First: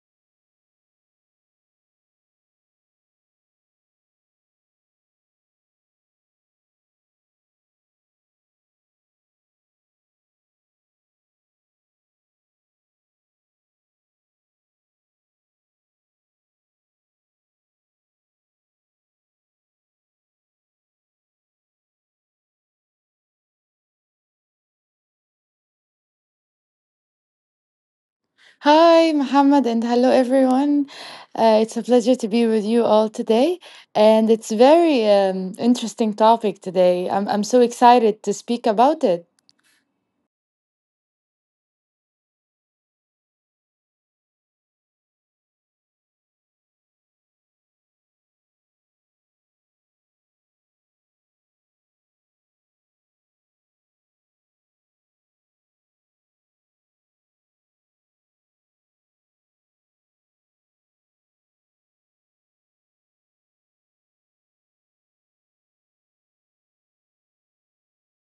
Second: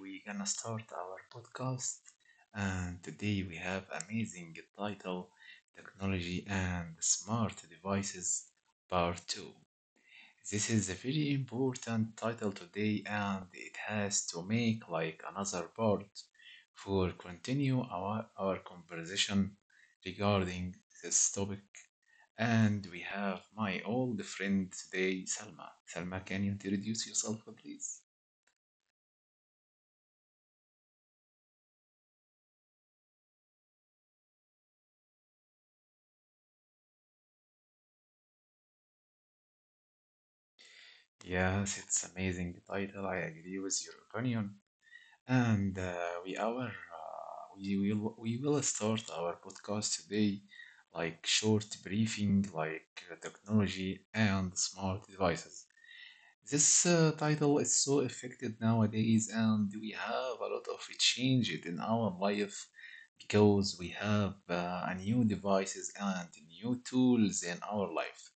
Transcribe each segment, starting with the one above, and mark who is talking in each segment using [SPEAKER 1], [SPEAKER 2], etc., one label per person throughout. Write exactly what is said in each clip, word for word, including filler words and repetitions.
[SPEAKER 1] we're gonna start our podcast, and today we have amazing title, Technology and Smart Devices Part two. This is a very important title today and it has to make like another part for continue our, our conversation regarding this topic, and we have my old friend today, Salma. Salma, can you introduce yourself please?
[SPEAKER 2] Hi, Muhammad, and hello, everyone. Uh, it's a pleasure to be with you all today, and it's very um, interesting topic today. I'm I'm so excited to speak about it.
[SPEAKER 1] Yes, it's amazing title. I agree with your opinion. And uh, we our uh, we will we will start our podcast today, like short briefing, like uh, technology and smart devices. This uh, title is so affected nowadays, and we have a lot of changes in our life because we have uh, a new devices and new tools in our life.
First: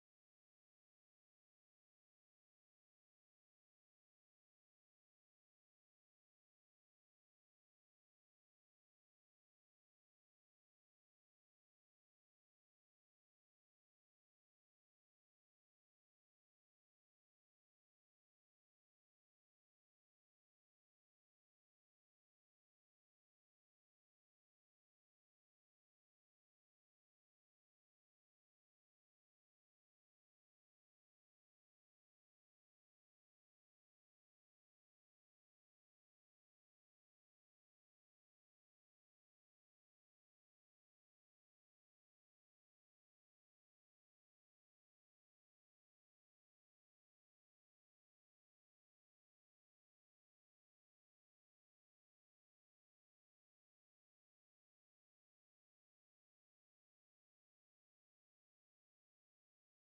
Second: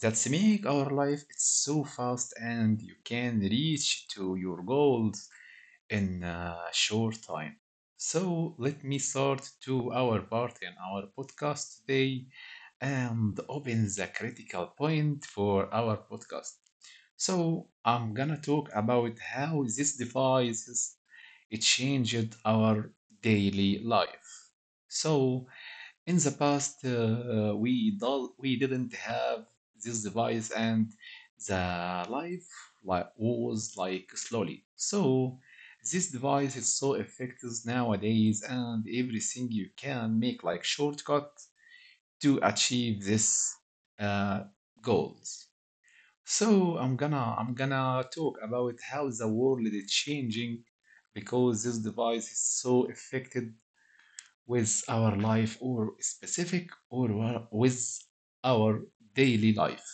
[SPEAKER 1] That's make our life it's so fast and you can reach to your goals in a short time. So let me start to our part in our podcast today and open the critical point for our podcast. So I'm gonna talk about how these devices it changed our daily life. So in the past, uh, uh, we do we didn't have this device, and the life like was like slowly. So this device is so effective nowadays, and everything you can make like shortcut to achieve this uh, goals. So I'm gonna I'm gonna talk about how the world is changing because this device is so affected with our life or specific or with our daily life.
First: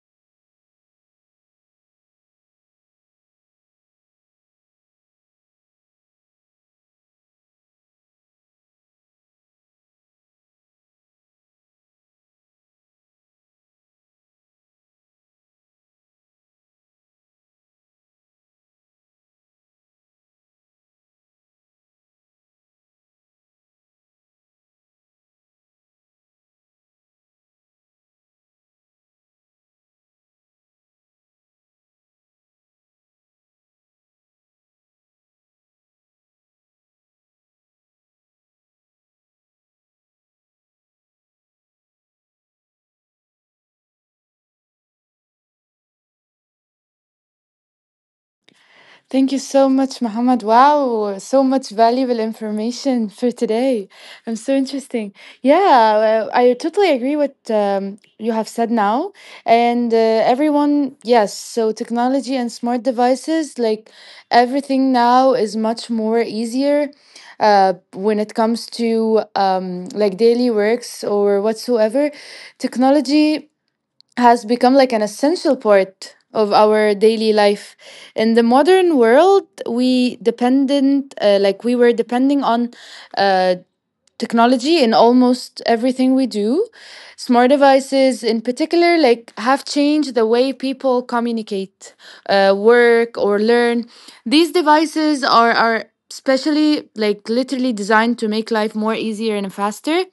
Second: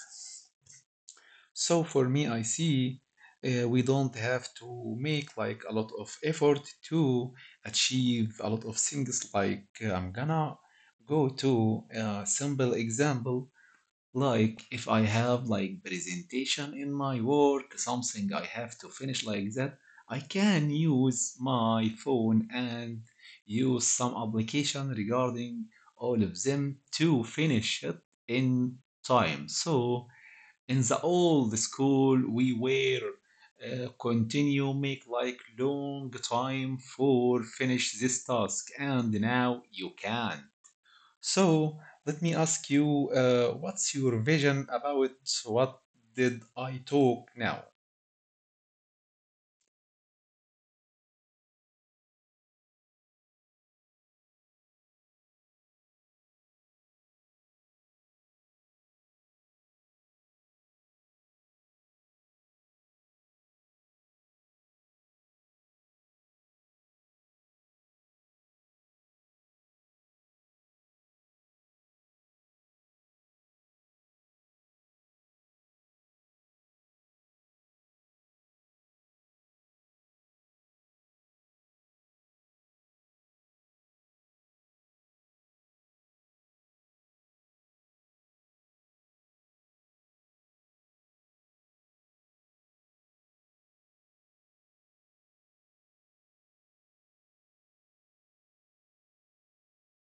[SPEAKER 1] So for me, I see uh, we don't have to make like a lot of effort to achieve a lot of things. Like uh, I'm gonna go to a simple example. Like if I have like presentation in my work, something I have to finish like that, I can use my phone and use some application regarding all of them to finish it in time. So in the old school, we were uh, continue make like long time for finish this task, and now you can. So let me ask you, uh, what's your vision about what did I talk now?
[SPEAKER 2] Thank you so much, Muhammad. Wow, so much valuable information for today. I'm so interesting. Yeah, well, I totally agree with um, you have said now. And uh, everyone, yes, so technology and smart devices, like everything now is much more easier uh, when it comes to um, like daily works or whatsoever. Technology has become like an essential part of our daily life in the modern world we dependent uh, like we were depending on uh, technology in almost everything we do. Smart devices in particular like have changed the way people communicate, uh, work or learn. These devices are are especially like literally designed to make life more easier and faster.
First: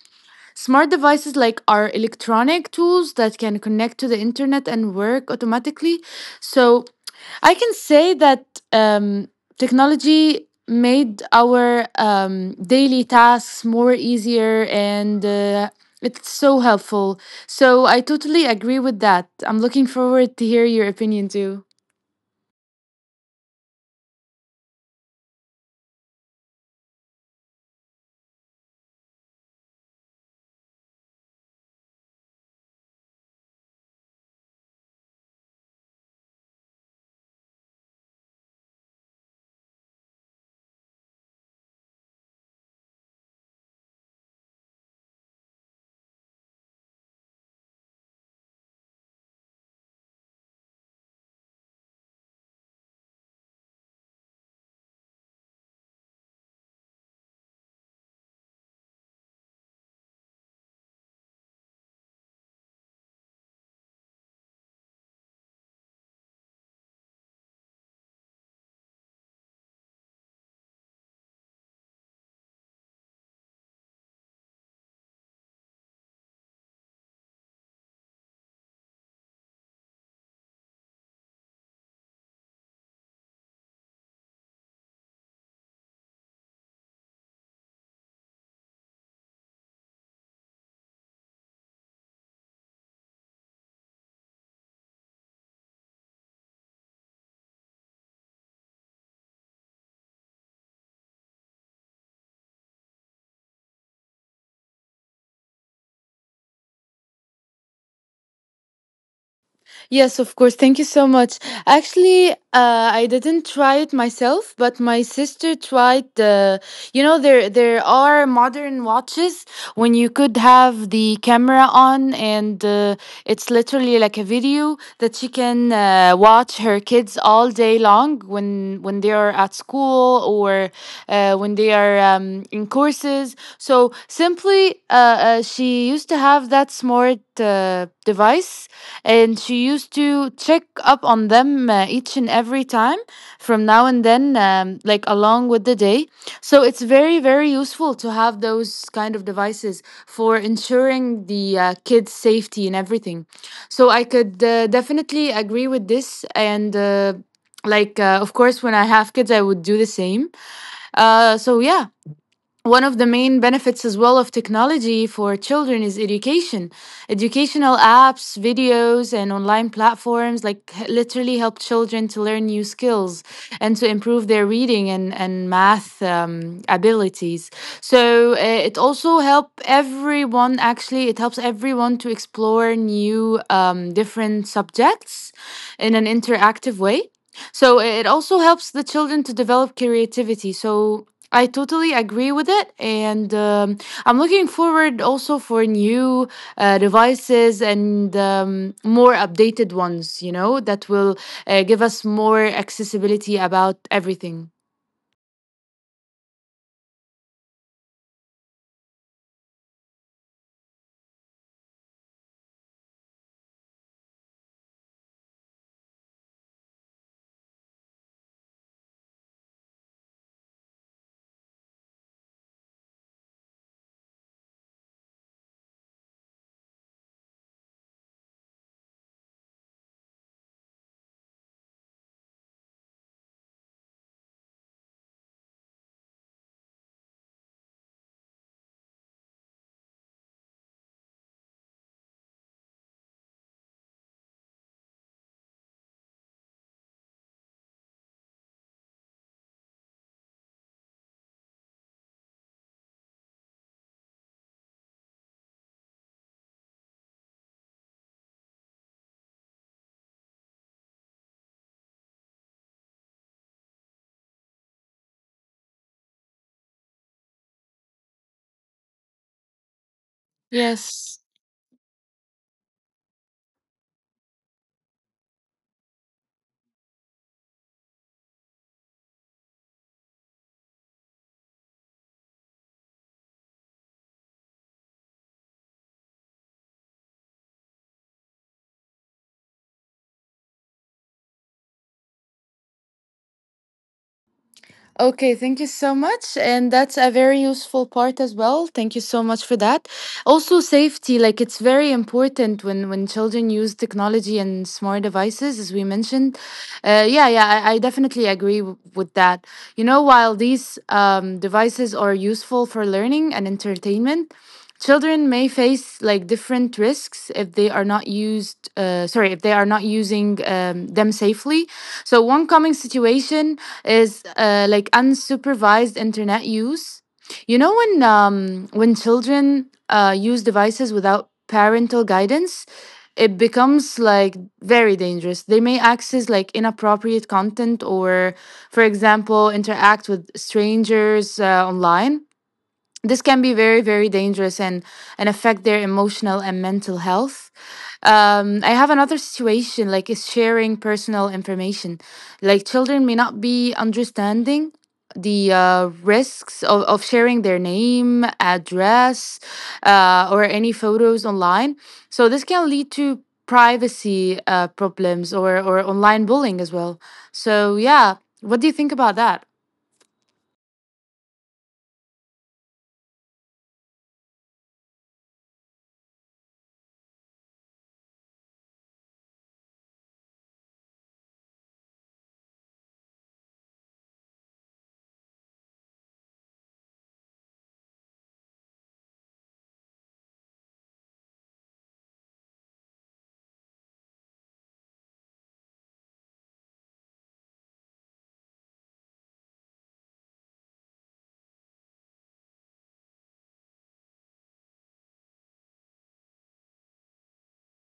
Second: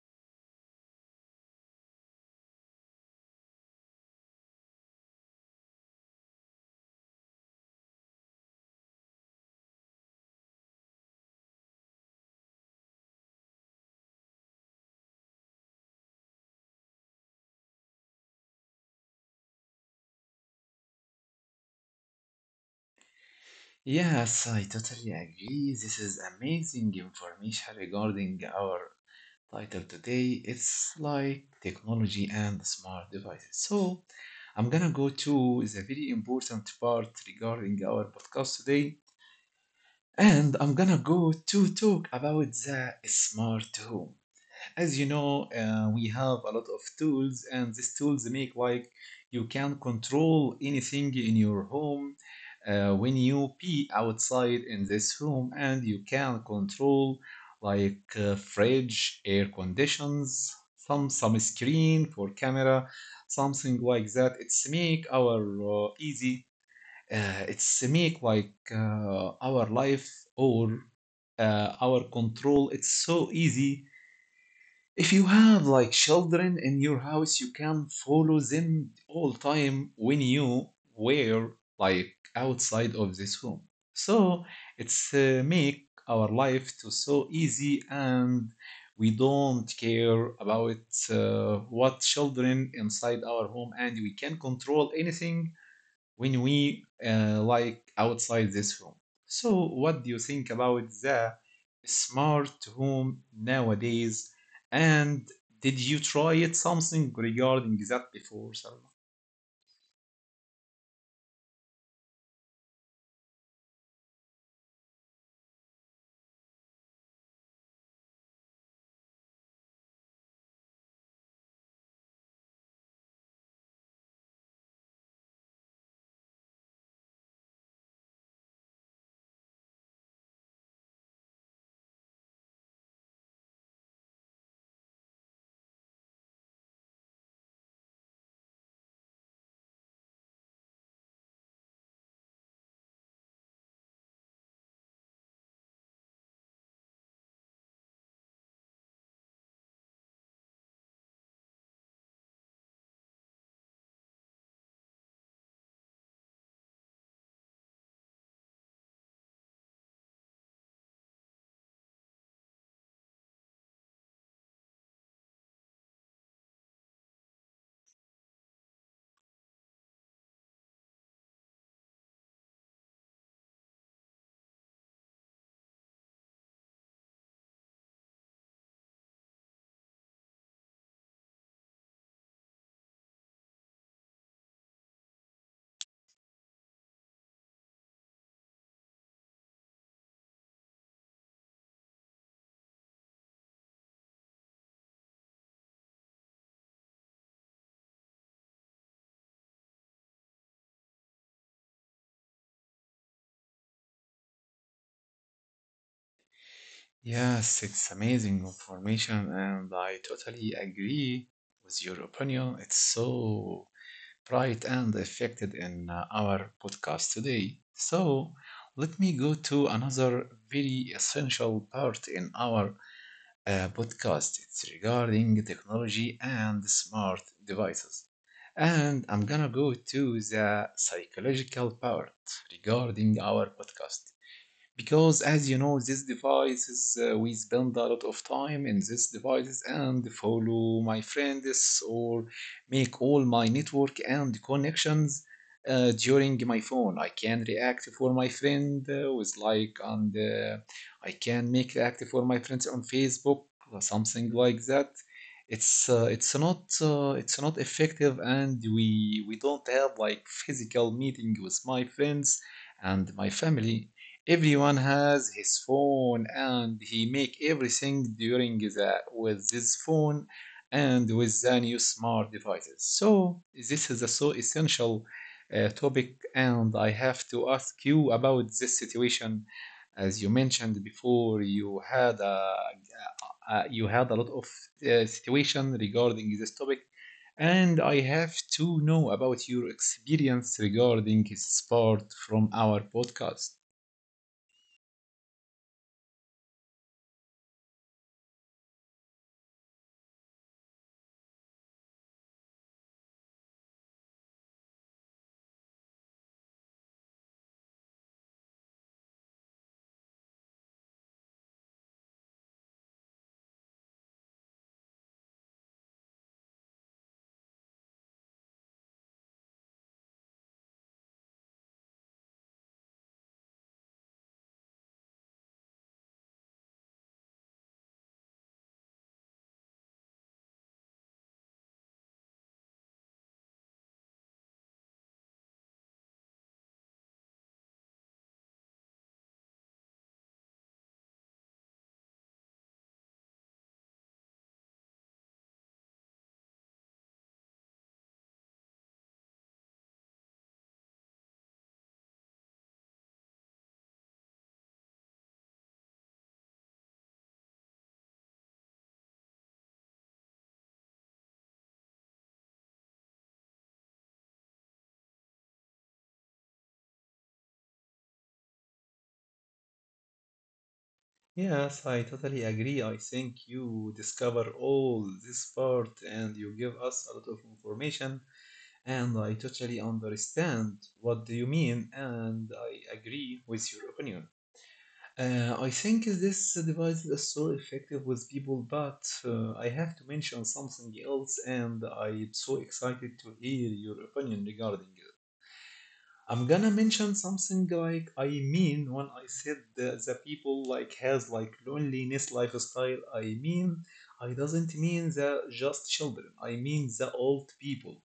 [SPEAKER 2] Smart devices like are electronic tools that can connect to the internet and work automatically. So I can say that um, technology made our um, daily tasks more easier and uh, it's so helpful. So I totally agree with that. I'm looking forward to hear your opinion too.
[SPEAKER 1] Yes, I totally agree. This is amazing information regarding our title today. It's like technology and smart devices. So I'm gonna go to the very important part regarding our podcast today, and I'm gonna go to talk about the smart home. As you know, uh, we have a lot of tools, and these tools make like you can control anything in your home. Uh, when you be outside in this room, and you can control like uh, fridge, air conditions, some some screen for camera, something like that. It's make our uh, easy. Uh, it's make like uh, our life or uh, our control. It's so easy if you have like children in your house, you can follow them all time when you were like outside of this home. So it's uh, make our life to so easy, and we don't care about uh, what children inside our home, and we can control anything when we uh, like outside this room. So, what do you think about the smart home nowadays? And did you try it something regarding that before, Salma?
[SPEAKER 2] Yes, of course. Thank you so much. Actually, uh, I didn't try it myself, but my sister tried the. You know, there there are modern watches when you could have the camera on and uh, it's literally like a video that she can uh, watch her kids all day long when when they are at school or uh, when they are um, in courses. So simply, uh, uh, she used to have that smart uh, device, and she used to check up on them uh, each and every time from now and then, um, like along with the day. So it's very, very useful to have those kind of devices for ensuring the uh, kids' safety and everything. So I could uh, definitely agree with this. And uh, like, uh, of course, when I have kids, I would do the same. Uh, so yeah, one of the main benefits as well of technology for children is education. Educational apps, videos, and online platforms like h- literally help children to learn new skills and to improve their reading and, and math um, abilities. So uh, it also help everyone, actually it helps everyone to explore new um, different subjects in an interactive way. So it also helps the children to develop creativity. So I totally agree with it, and um, I'm looking forward also for new uh, devices and um, more updated ones. You know that will uh, give us more accessibility about everything.
[SPEAKER 1] Yes, it's amazing information, and I totally agree with your opinion. It's so bright and affected in uh, our podcast today. So, let me go to another very essential part in our a podcast. It's regarding technology and smart devices. And I'm gonna go to the psychological part regarding our podcast. Because as you know, these devices, uh, we spend a lot of time in these devices and follow my friends or make all my network and connections uh, during my phone. I can react for my friend uh, with like, and uh, I can make react for my friends on Facebook or something like that. It's uh, it's not uh, it's not effective, and we we don't have like physical meeting with my friends and my family. Everyone has his phone and he make everything during the with this phone and
[SPEAKER 2] Yes.
[SPEAKER 1] with the new smart devices. So this is a so essential uh, topic, and I have to ask you about this situation. As you mentioned before, you had a, uh, you had a lot of uh, situation regarding this topic, and I have to know about your experience regarding this part from our podcast.
[SPEAKER 2] Okay, thank you so much. And that's a very useful part as well. Thank you so much for that. Also, safety, like it's very important when when children use technology and smart devices, as we mentioned. Uh, yeah, yeah, I, I definitely agree w- with that. You know, while these um, devices are useful for learning and entertainment, children may face like different risks if they are not used, uh, sorry, if they are not using um, them safely. So, one common situation is uh, like unsupervised internet use. You know when um, when children uh, use devices without parental guidance, it becomes like very dangerous. They may access like inappropriate content or, for example, interact with strangers uh, online. This can be very, very dangerous and and affect their emotional and mental health. um I have another situation like is sharing personal information. Like children may not be understanding the uh, risks of, of sharing their name, address, uh, or any photos online. So this can lead to privacy uh, problems or or online bullying as well. So yeah, what do you think about that?
[SPEAKER 1] Yes, I totally agree. I think you discover all this part and you give us a lot of information, and I totally understand what do you mean, and I agree with your opinion. Uh, I think this device is so effective with people, but uh, I have to mention something else, and I'm so excited to hear your opinion regarding it. I'm gonna mention something like I mean when I said the, the people like has like loneliness lifestyle. I mean I doesn't mean the just children. I mean the old people,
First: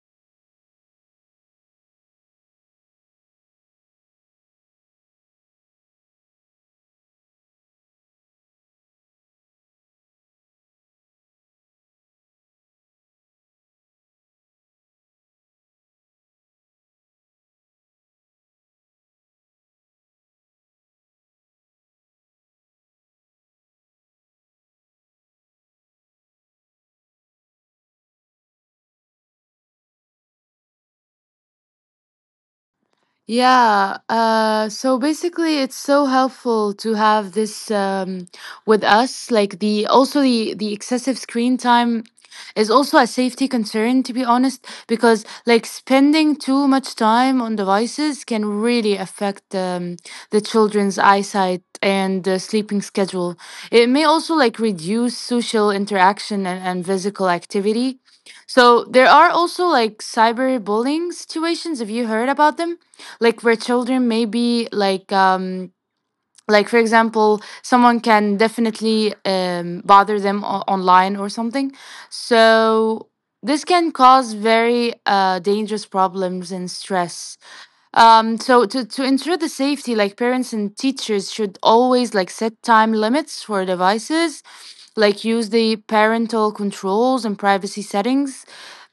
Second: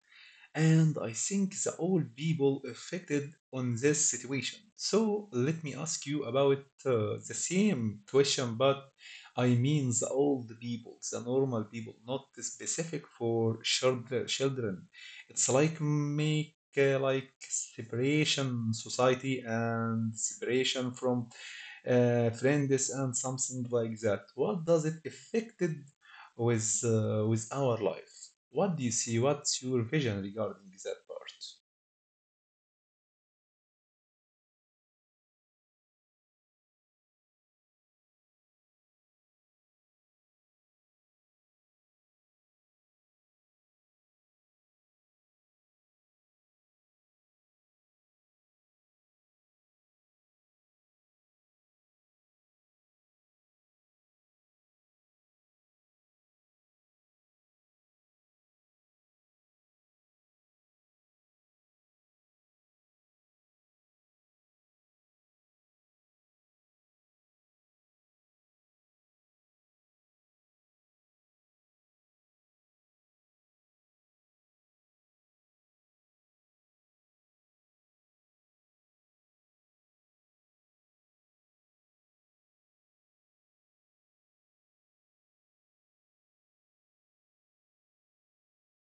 [SPEAKER 1] and I think the old people affected on this situation. So let me ask you about uh, the same question, but I mean the old people, the normal people, not specific for children. Children, it's like make uh, like separation society and separation from uh, friends and something like that. What does it affected with uh, with our life? What do you see? What's your vision regarding that part?
[SPEAKER 2] Yeah, uh, so basically it's so helpful to have this um, with us. Like the also the the excessive screen time is also a safety concern, to be honest, because like spending too much time on devices can really affect um, the children's eyesight and uh, sleeping schedule. It may also like reduce social interaction and, and physical activity. So there are also like cyberbullying situations. Have you heard about them? Like where children maybe like um like for example someone can definitely um bother them o- online or something. So this can cause very uh dangerous problems and stress. Um, so, to, to ensure the safety, like parents and teachers should always like set time limits for devices, like use the parental controls and privacy settings.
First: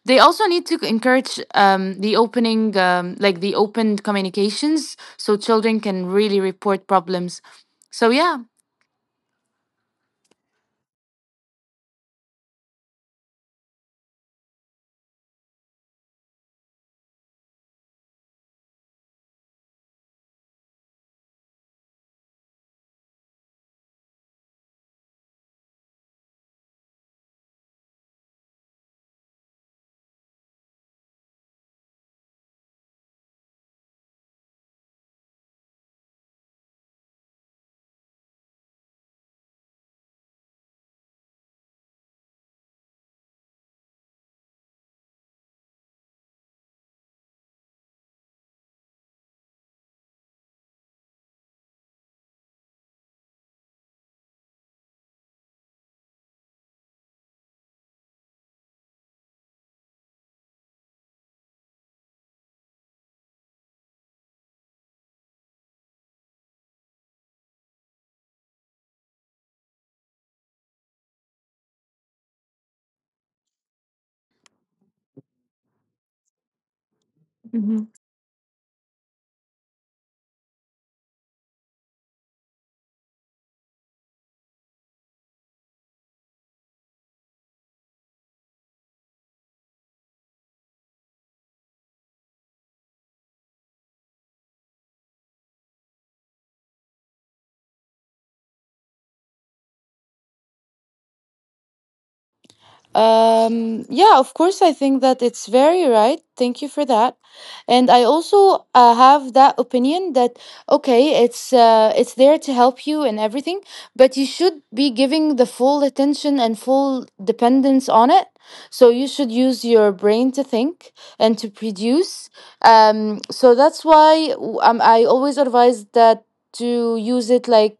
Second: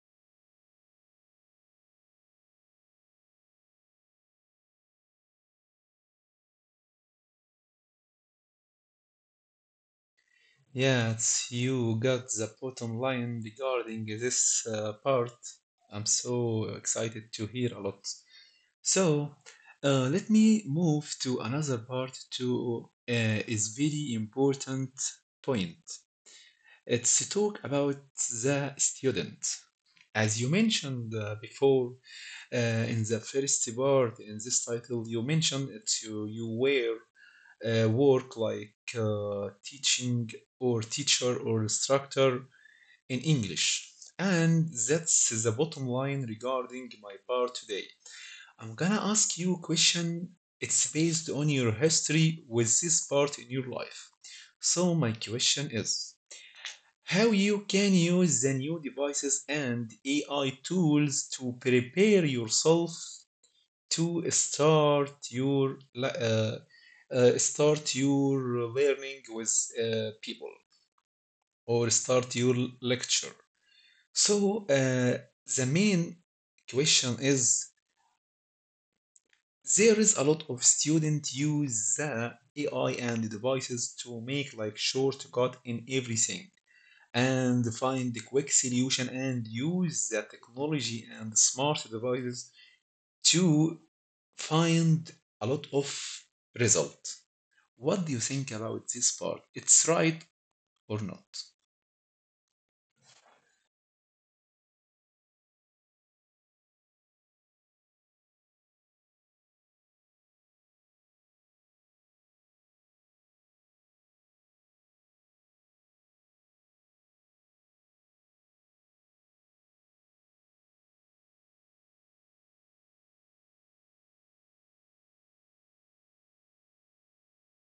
[SPEAKER 2] They also need to encourage um, the opening, um, like the open communications, so children can really report problems. So yeah.
[SPEAKER 1] Yeah, it's you got the bottom line regarding this uh, part. I'm so excited to hear a lot. So, uh, let me move to another part to uh, is very important point. It's to talk about the student. As you mentioned uh, before, Uh, in the first part, in this title, you mentioned that you, you were uh, work like uh, teaching or teacher or instructor in English. And that's the bottom line regarding my part today. I'm gonna ask you a question. It's based on your history with this part in your life. So my question is how you can use the new devices and A I tools to prepare yourself to start your uh, uh, start your learning with uh, people or start your lecture. So uh, the main question is there is a lot of students use the A I and devices to make like shortcut in everything and find the quick solution and use the technology and smart devices to find a lot of result. What do you think about this part? It's right or not?
[SPEAKER 2] Um, yeah, of course, I think that it's very right. Thank you for that. And I also uh, have that opinion that okay, it's uh, it's there to help you and everything, but you should be giving the full attention and full dependence on it. So you should use your brain to think and to produce. Um, so that's why w- um, I always advise that to use it like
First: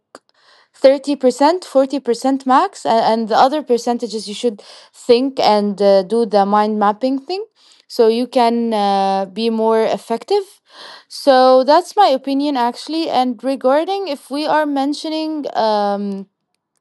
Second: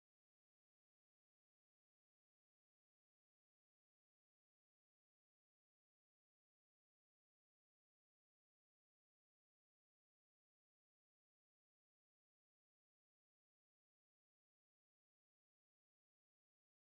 [SPEAKER 2] thirty percent forty percent max and, and the other percentages you should think and uh, do the mind mapping thing so you can uh, be more effective. So that's my opinion actually. And regarding if we are mentioning um,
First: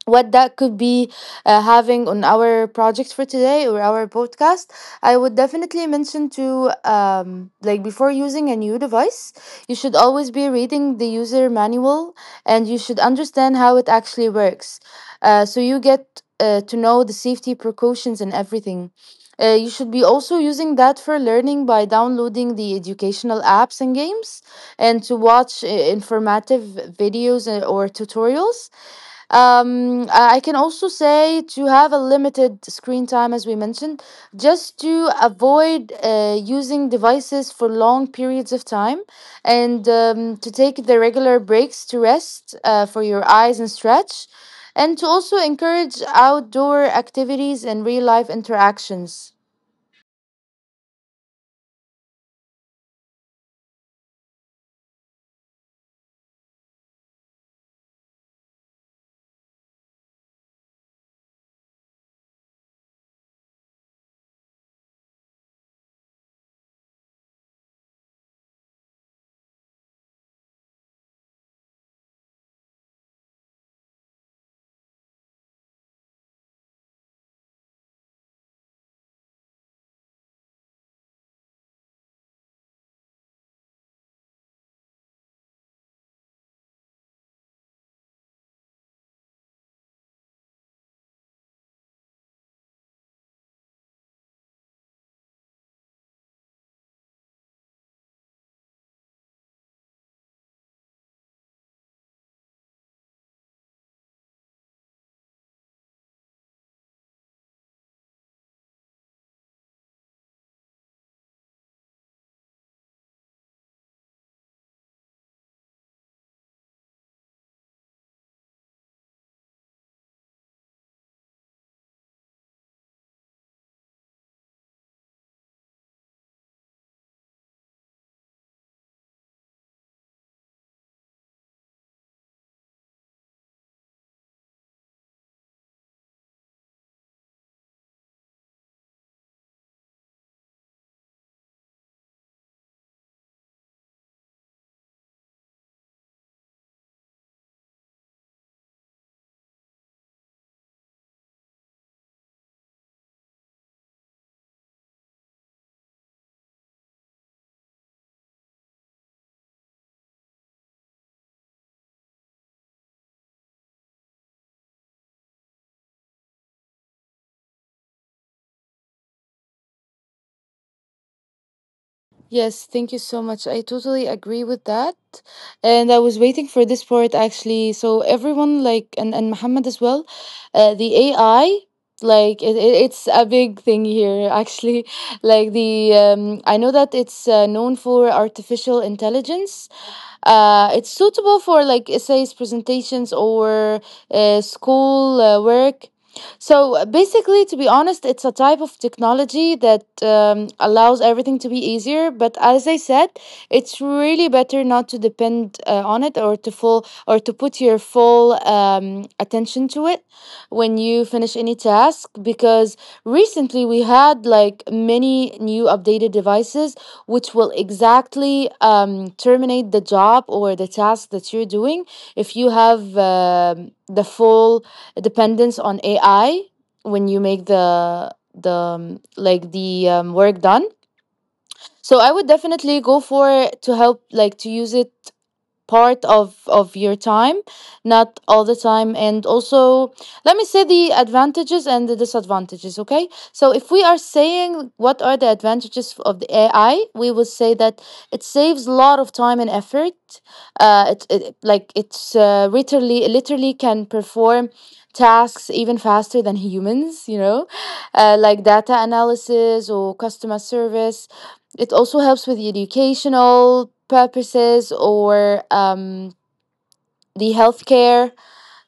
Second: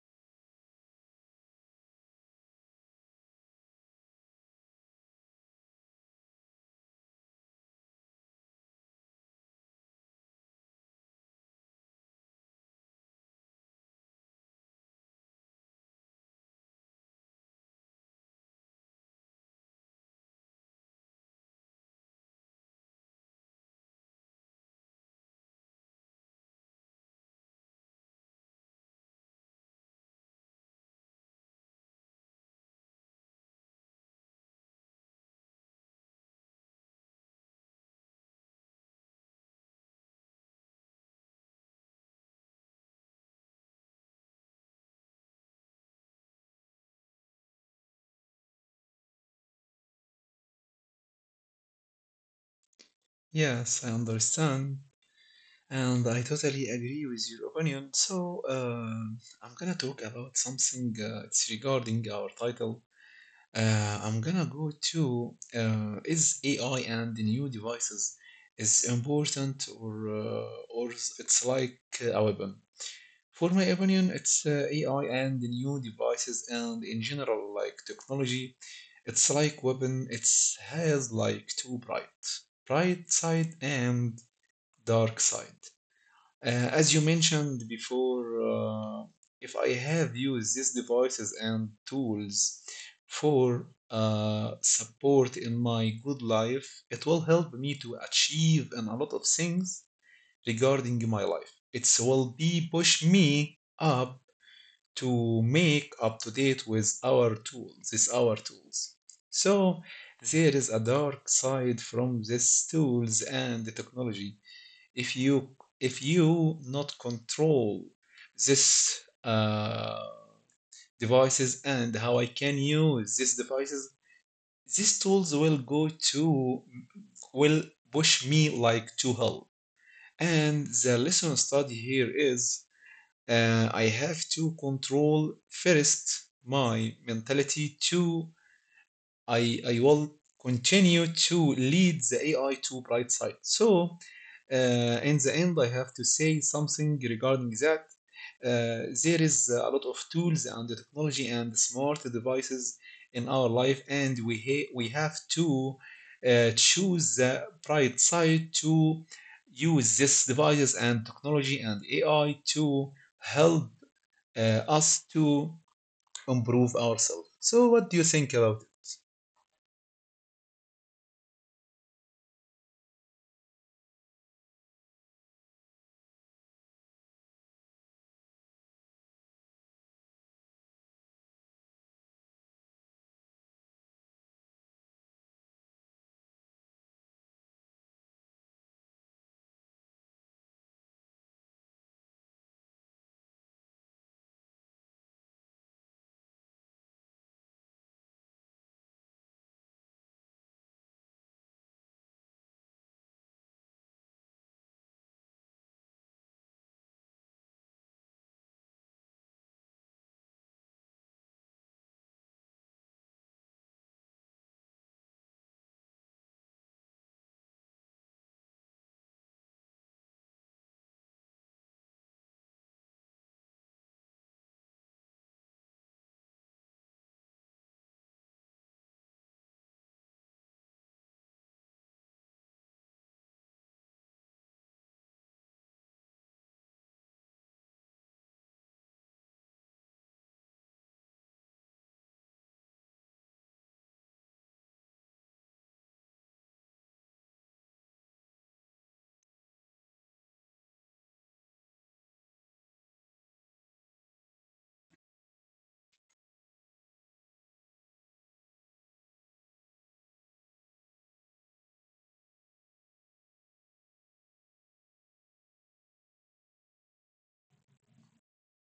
[SPEAKER 2] what that could be uh, having on our project for today or our podcast, I would definitely mention to um, like before using a new device, you should always be reading the user manual and you should understand how it actually works, uh, so you get uh, to know the safety precautions and everything. Uh, you should be also using that for learning by downloading the educational apps and games and to watch uh, informative videos uh, or tutorials. um, I can also say to have a limited screen time, as we mentioned, just to avoid uh, using devices for long periods of time and um, to take the regular breaks to rest uh, for your eyes and stretch, and to also encourage outdoor activities and real life interactions.
[SPEAKER 1] Yes, I understand, and I totally agree with your opinion. So, um I'm gonna talk about something uh, it's regarding our title. Uh, I'm gonna go to uh, is A I and the new devices is important or uh, or it's like a weapon? For my opinion, it's uh, A I and the new devices and in general like technology. It's like weapon. It's has like two bright, bright side and dark side. Uh, as you mentioned before, uh, if I have used these devices and tools for uh, support in my good life, it will help me to achieve in a lot of things regarding my life. It will be push me up to make up to date with our tools, these our tools. So there is a dark side from these tools and the technology. If you if you not control this uh, devices and how I can use these devices, these tools will go to will push me like to hell. And the lesson study here is uh, I have to control first my mentality to I, I will continue to lead the A I to bright side. So uh, in the end, I have to say something regarding that. Uh, there is a lot of tools and technology and smart devices in our life, and we ha- we have to uh, choose the bright side to use these devices and technology and A I to help uh, us to improve ourselves. So, what do you think about it?
[SPEAKER 2] Yes, thank you so much. I totally agree with that. And I was waiting for this part actually. So everyone like and, and Muhammad as well, uh, the A I like it, it, it's a big thing here actually like the um, I know that it's uh, known for artificial intelligence. Uh, it's suitable for like essays, presentations or uh, school uh, work. So uh, basically, to be honest, it's a type of technology that um, allows everything to be easier. But as I said, it's really better not to depend uh, on it or to full or to put your full um, attention to it when you finish any task. Because recently we had like many new updated devices which will exactly um, terminate the job or the task that you're doing if you have um the full dependence on A I when you make the the um, like the um, work done. So I would definitely go for to help like to use it part of of your time, not all the time. And also let me say the advantages and the disadvantages. Okay, so if we are saying what are the advantages of the AI, we will say that it saves a lot of time and effort. uh it, it like it's uh, literally literally can perform tasks even faster than humans, you know, uh, like data analysis or customer service. It also helps with the educational purposes or um, the healthcare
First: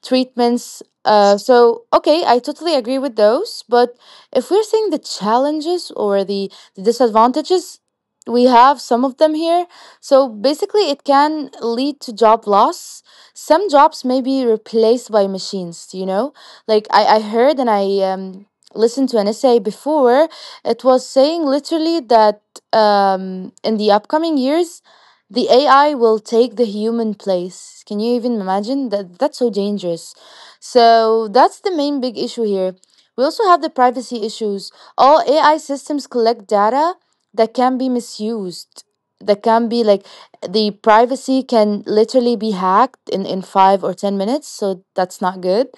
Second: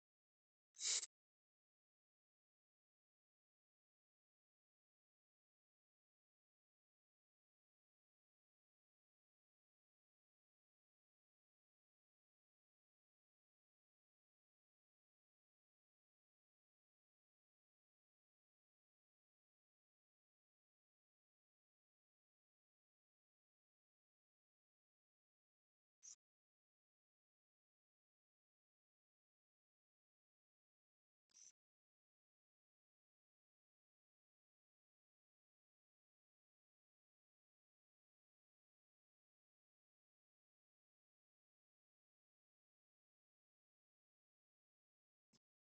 [SPEAKER 2] treatments. Uh, so okay, I totally agree with those. But if we're seeing the challenges or the, the disadvantages, we have some of them here. So basically, it can lead to job loss. Some jobs may be replaced by machines. You know, like I I heard and I um listened to an essay before. It was saying literally that um in the upcoming years the A I will take the human place. Can you even imagine that? That's so dangerous. So that's the main big issue here. We also have the privacy issues. All A I systems collect data that can be misused. That can be like the privacy can literally be hacked in in five or ten minutes, so that's not good.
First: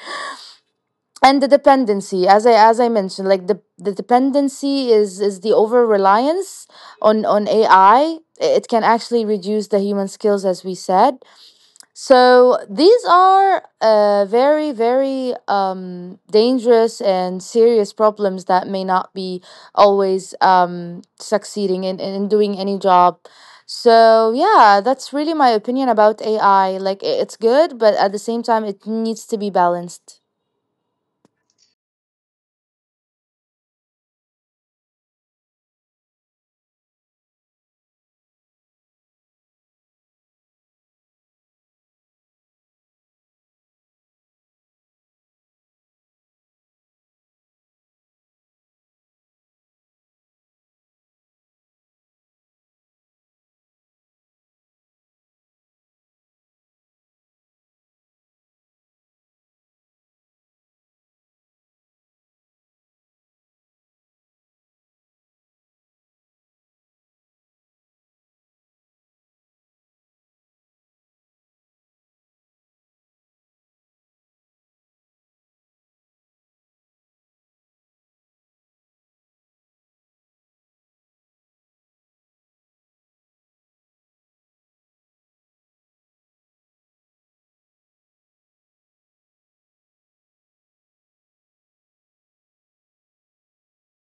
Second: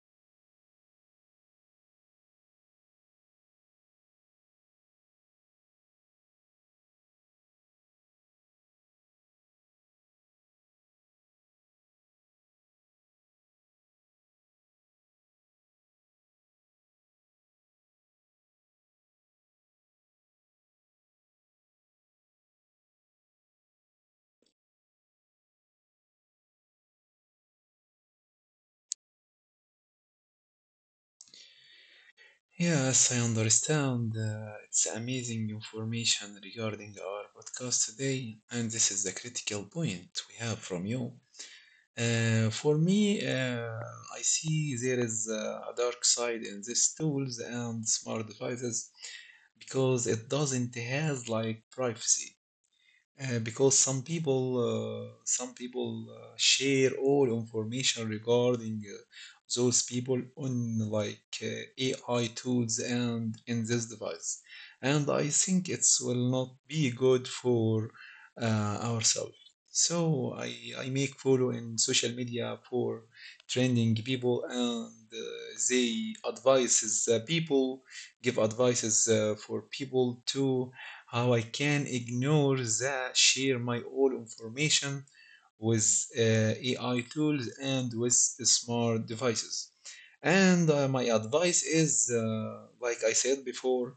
[SPEAKER 2] And the dependency, as i as i mentioned, like the the dependency is is the over reliance on on AI, it can actually reduce the human skills, as we said. So these are uh, very, very um, dangerous and serious problems that may not be always um, succeeding in, in doing any job. So yeah, that's really my opinion about AI, like i- it's good but at the same time it needs to be balanced.
[SPEAKER 1] Yes, I understand. Uh, it's amazing information regarding our podcast today, and this is the critical point we have from you. Uh, for me, uh, I see there is uh, a dark side in these tools and smart devices because it doesn't has like privacy. Uh, because some people uh, some people uh, share all information regarding uh, those people on like uh, A I tools and in this device, and I think it will not be good for uh, ourselves. So I, I make follow in social media for trending people, and uh, they advises uh, people give advices uh, for people to how I can ignore the share my all information with uh, A I tools and with smart devices. And uh, my advice is, uh, like I said before,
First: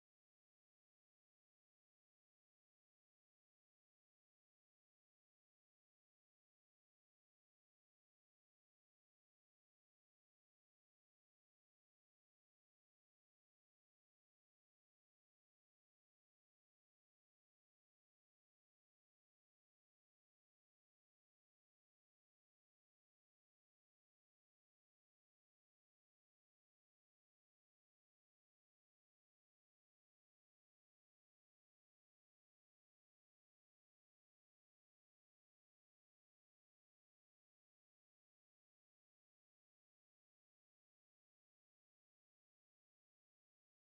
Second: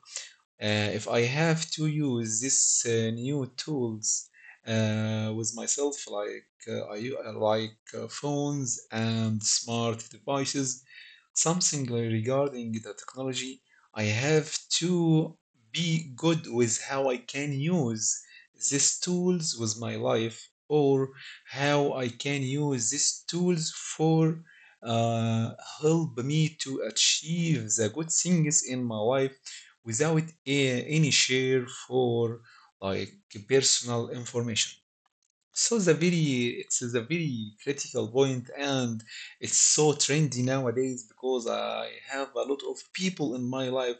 [SPEAKER 1] uh, if I have to use this uh, new tools uh, with myself, like uh, I u- uh, like uh, phones and smart devices, something like regarding the technology, I have to be good with how I can use these tools with my life, or how I can use these tools for uh, help me to achieve the good things in my life without a- any share for like personal information. So the very it's a very critical point, and it's so trendy nowadays because I have a lot of people in my life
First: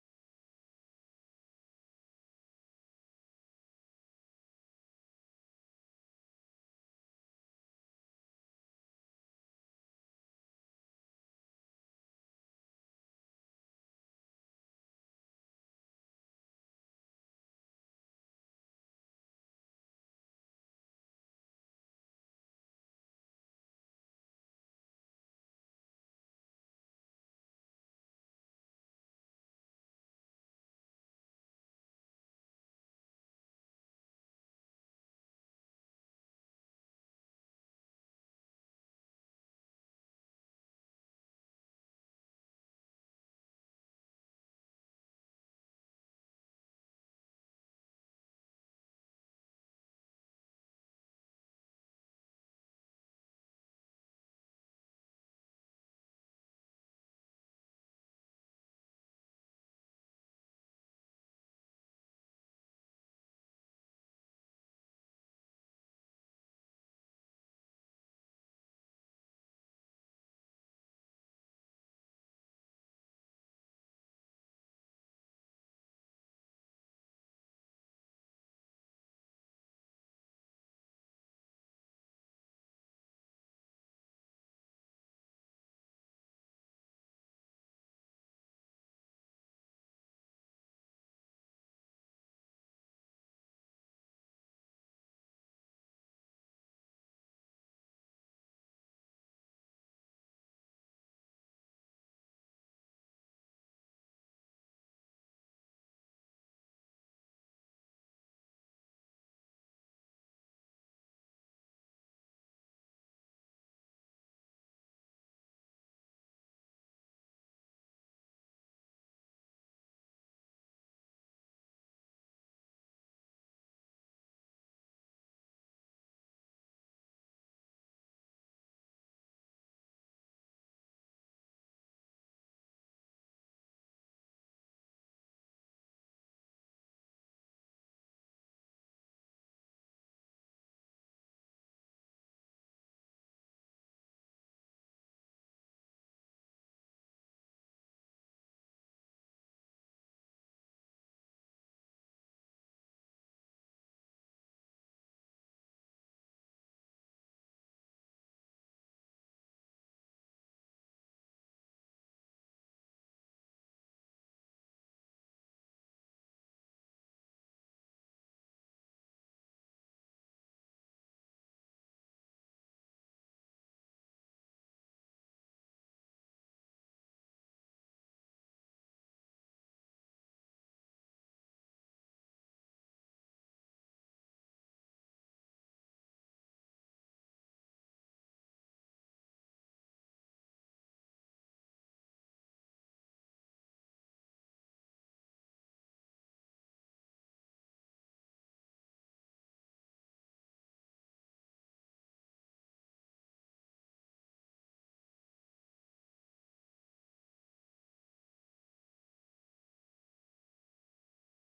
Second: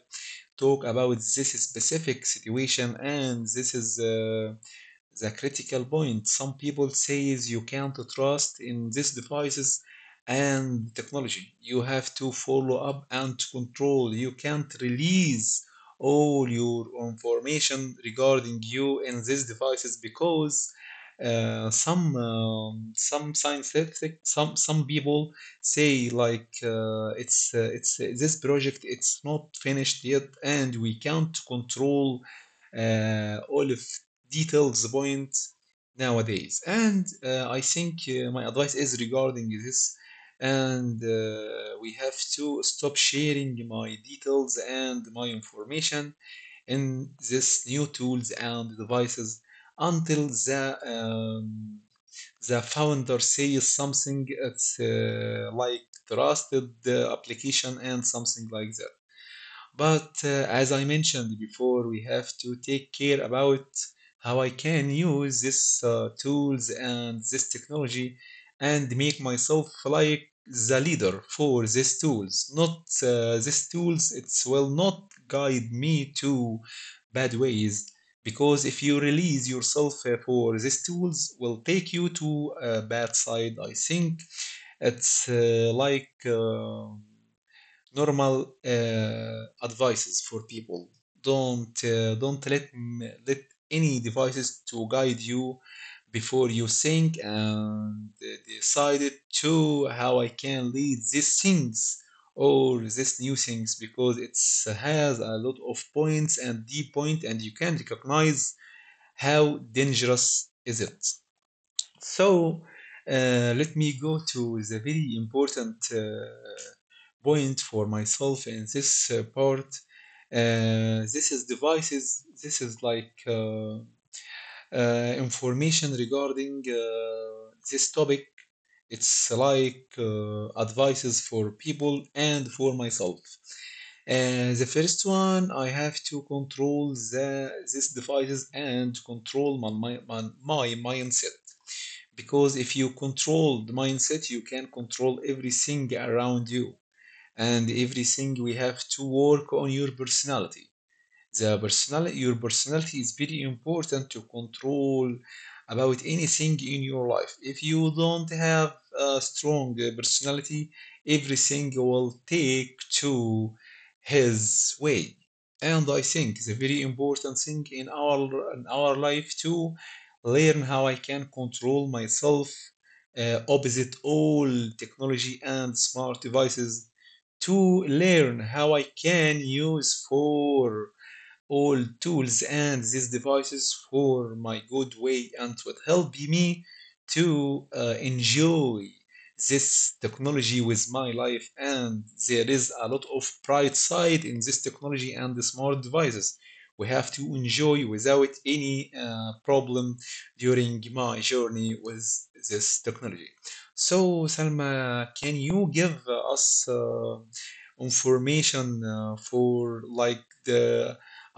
[SPEAKER 1] talk about this specific situation, and this is uh, the critical point. Some people says you can't trust in these devices and technology. You have to follow up and control. You can't release all your information regarding you in these devices because uh, some um, some scientific some some people say like uh, it's uh, it's uh, this project it's not finished yet, and we can't control uh, all of details the point nowadays. And uh, I think uh, my advice is regarding this. And uh, we have to stop sharing my details and my information in this new tools and devices until the um, the founder says something it's uh, like trusted uh, application and something like that. But uh, as I mentioned before, we have to take care about how I can use this uh, tools and this technology, and make myself like the leader for these tools. Not uh, these tools, it will not guide me to bad ways, because if you release yourself uh, for these tools will take you to a bad side. I think it's uh, like uh, normal uh, advices for people. Don't uh, don't let let any devices to guide you before you think and uh, decided to how I can lead these things or these new things, because it has a lot of points and deep point, and you can recognize how dangerous is it. So uh, let me go to the very important uh, point for myself in this uh, part. Uh, this is devices. This is like uh, uh, information regarding uh, this topic. It's like uh, advices for people and for myself. Uh, the first one, I have to control the these devices and control my, my, my, my mindset. Because if you control the mindset, you can control everything around you, and everything we have to work on your personality. The personal your personality is very important to control about anything in your life. If you don't have a strong uh, personality, everything will take to his way. And I think it's a very important thing in our in our life to learn how I can control myself uh, opposite all technology and smart devices, to learn how I can use for all tools and these devices for my good way, and will help me to uh, enjoy this technology with my life. And there is a lot of bright side in this technology and the smart devices. We have to enjoy without any uh, problem during my journey with this technology. So, Salma, can you give us uh, information uh, for like the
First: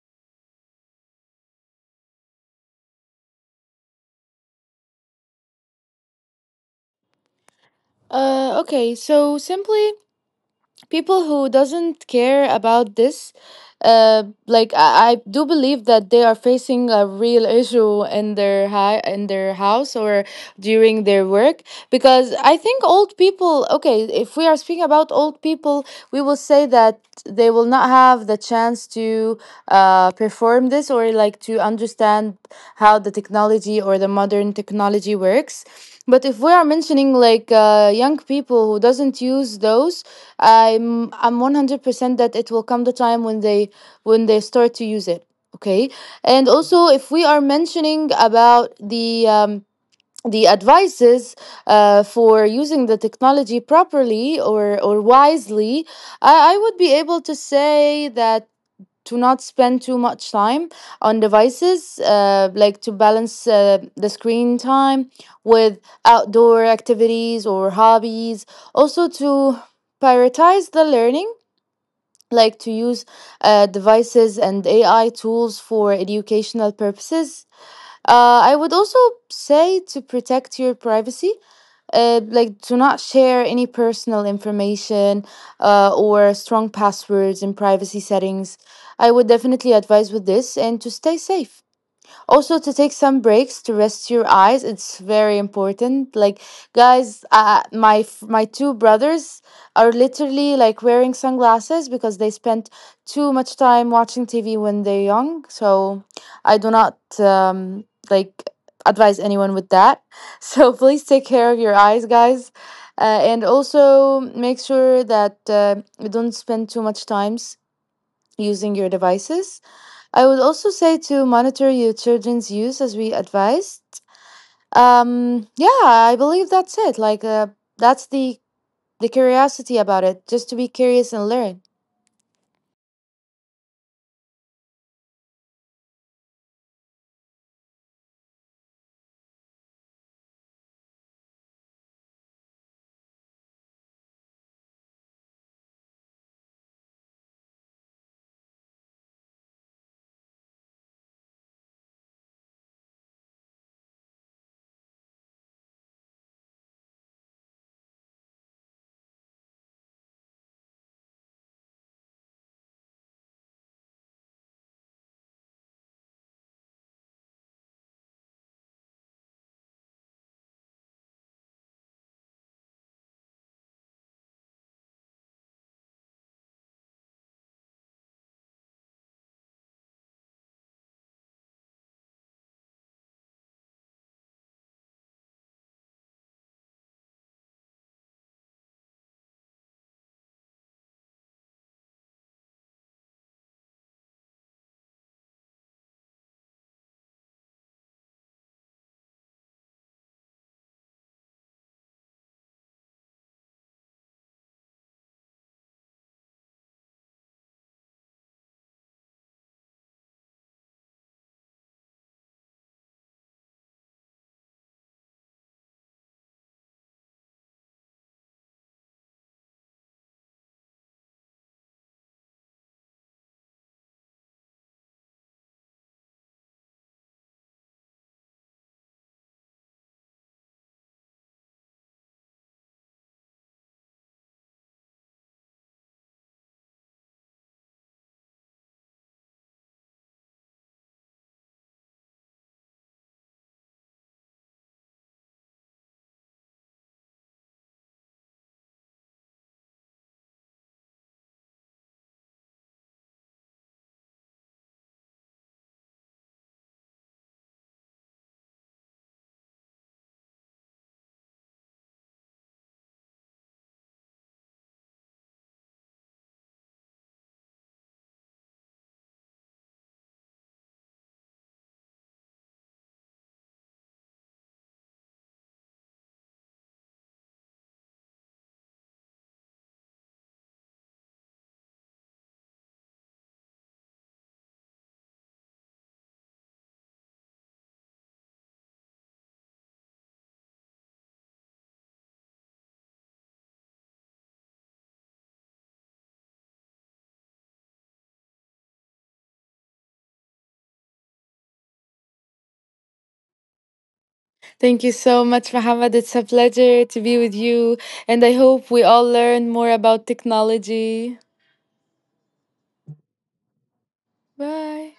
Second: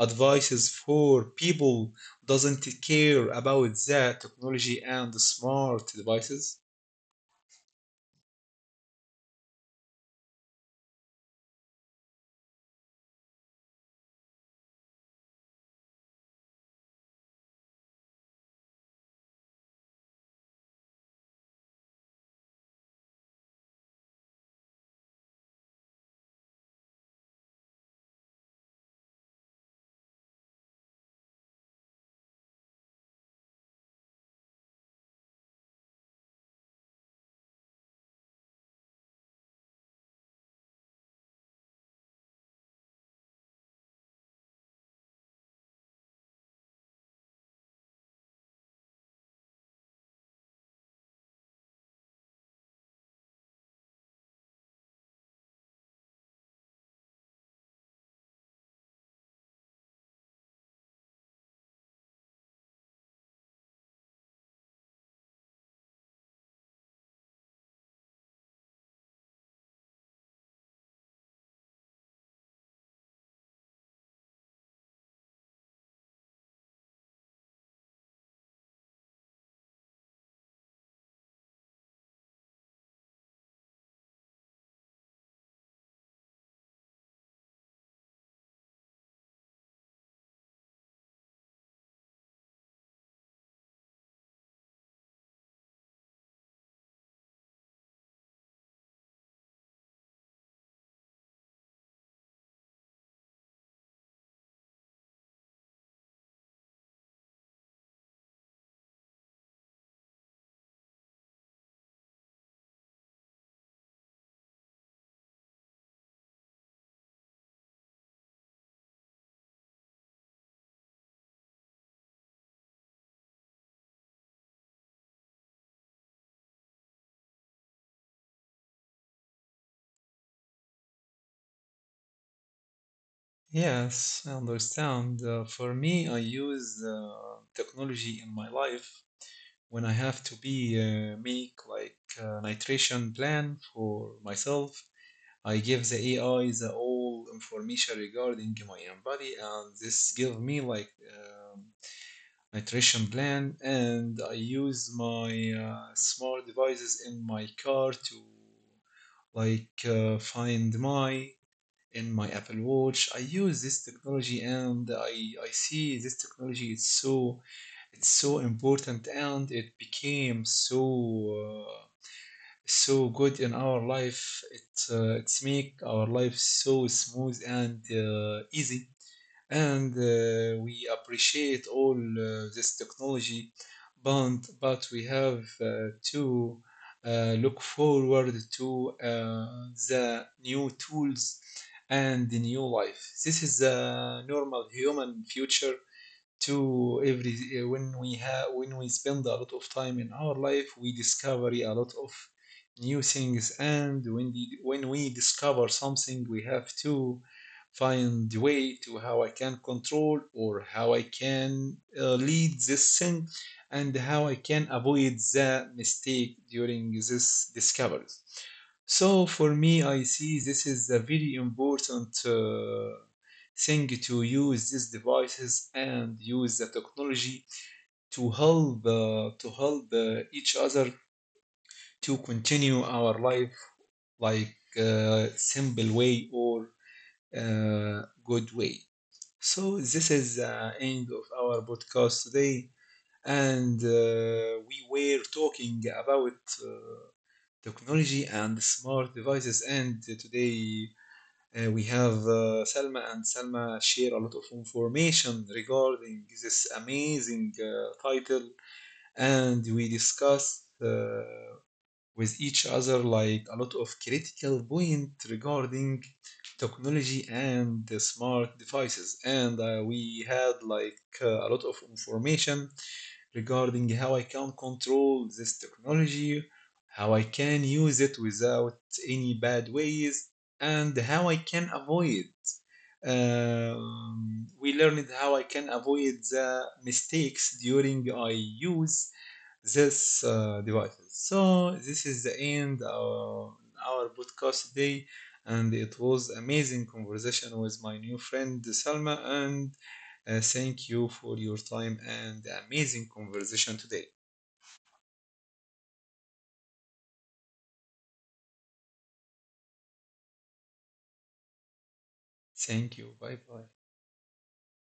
[SPEAKER 1] advices for people who doesn't care about that technology and the smart devices?
[SPEAKER 2] Uh, okay, so simply people who doesn't care about this, uh like I, I do believe that they are facing a real issue in their hi- in their house or during their work. Because I think old people, okay, if we are speaking about old people, we will say that they will not have the chance to uh, perform this or like to understand how the technology or the modern technology works. But if we are mentioning like uh, young people who doesn't use those, I'm I'm one hundred percent that it will come the time when they when they start to use it. Okay, and also if we are mentioning about the um, the advices uh, for using the technology properly or or wisely, I, I would be able to say that to not spend too much time on devices, uh, like to balance uh, the screen time with outdoor activities or hobbies. Also, to prioritize the learning, like to use uh, devices and A I tools for educational purposes. Uh, I would also say to protect your privacy, uh, like do not share any personal information, uh, or strong passwords in privacy settings. I would definitely advise with this and to stay safe. Also to take some breaks to rest your eyes, it's very important. Like guys, uh, my f- my two brothers are literally like wearing sunglasses because they spent too much time watching TV when they're young. So I do not um, like advise anyone with that. So please take care of your eyes, guys. Uh, and also make sure that uh, you don't spend too much times using your devices. I would also say to monitor your children's use, as we advised. Um, yeah, I believe that's it. Like, uh, that's the the curiosity about it, just to be curious and learn.
[SPEAKER 1] Yes, I understand. uh, for me, I use uh, technology in my life. When I have to be uh, make like a nitration plan for myself, I give the A I the all information regarding my own body, and this give me like um, nutrition plan. And I use my uh, smart devices in my car to like uh, Find My in my Apple Watch. I use this technology, and I I see this technology is so, it's so important, and it became so. Uh, so good in our life. it uh, it's make our life so smooth and uh, easy, and uh, we appreciate all uh, this technology, but but we have uh, to uh, look forward to uh, the new tools and the new life. This is the normal human future to every uh, when we have when we spend a lot of time in our life, we discover a lot of new things. And when the, when we discover something, we have to find way to how I can control or how I can uh, lead this thing, and how I can avoid the mistake during this discovery. So for me, I see this is a very important uh, thing to use these devices and use the technology to help uh, to help uh, each other to continue our life like uh, simple way or uh, good way. So this is the end of our podcast today, and uh, we were talking about uh, technology and smart devices. And today Uh, we have uh, Salma, and Salma share a lot of information regarding this amazing uh, title, and we discussed uh, with each other like a lot of critical point regarding technology and the smart devices. And uh, we had like uh, a lot of information regarding how I can control this technology, how I can use it without any bad ways, and how I can avoid. Um, we learned how I can avoid the mistakes during I use this uh, devices. So this is the end of our podcast today, and it was amazing conversation with my new friend Salma. And uh, thank you for your time and amazing conversation today.
[SPEAKER 2] Thank you so much, Mohammed. It's a pleasure to be with you, and I hope we all learn more about technology.
[SPEAKER 1] Thank you. Bye bye.
[SPEAKER 2] Bye.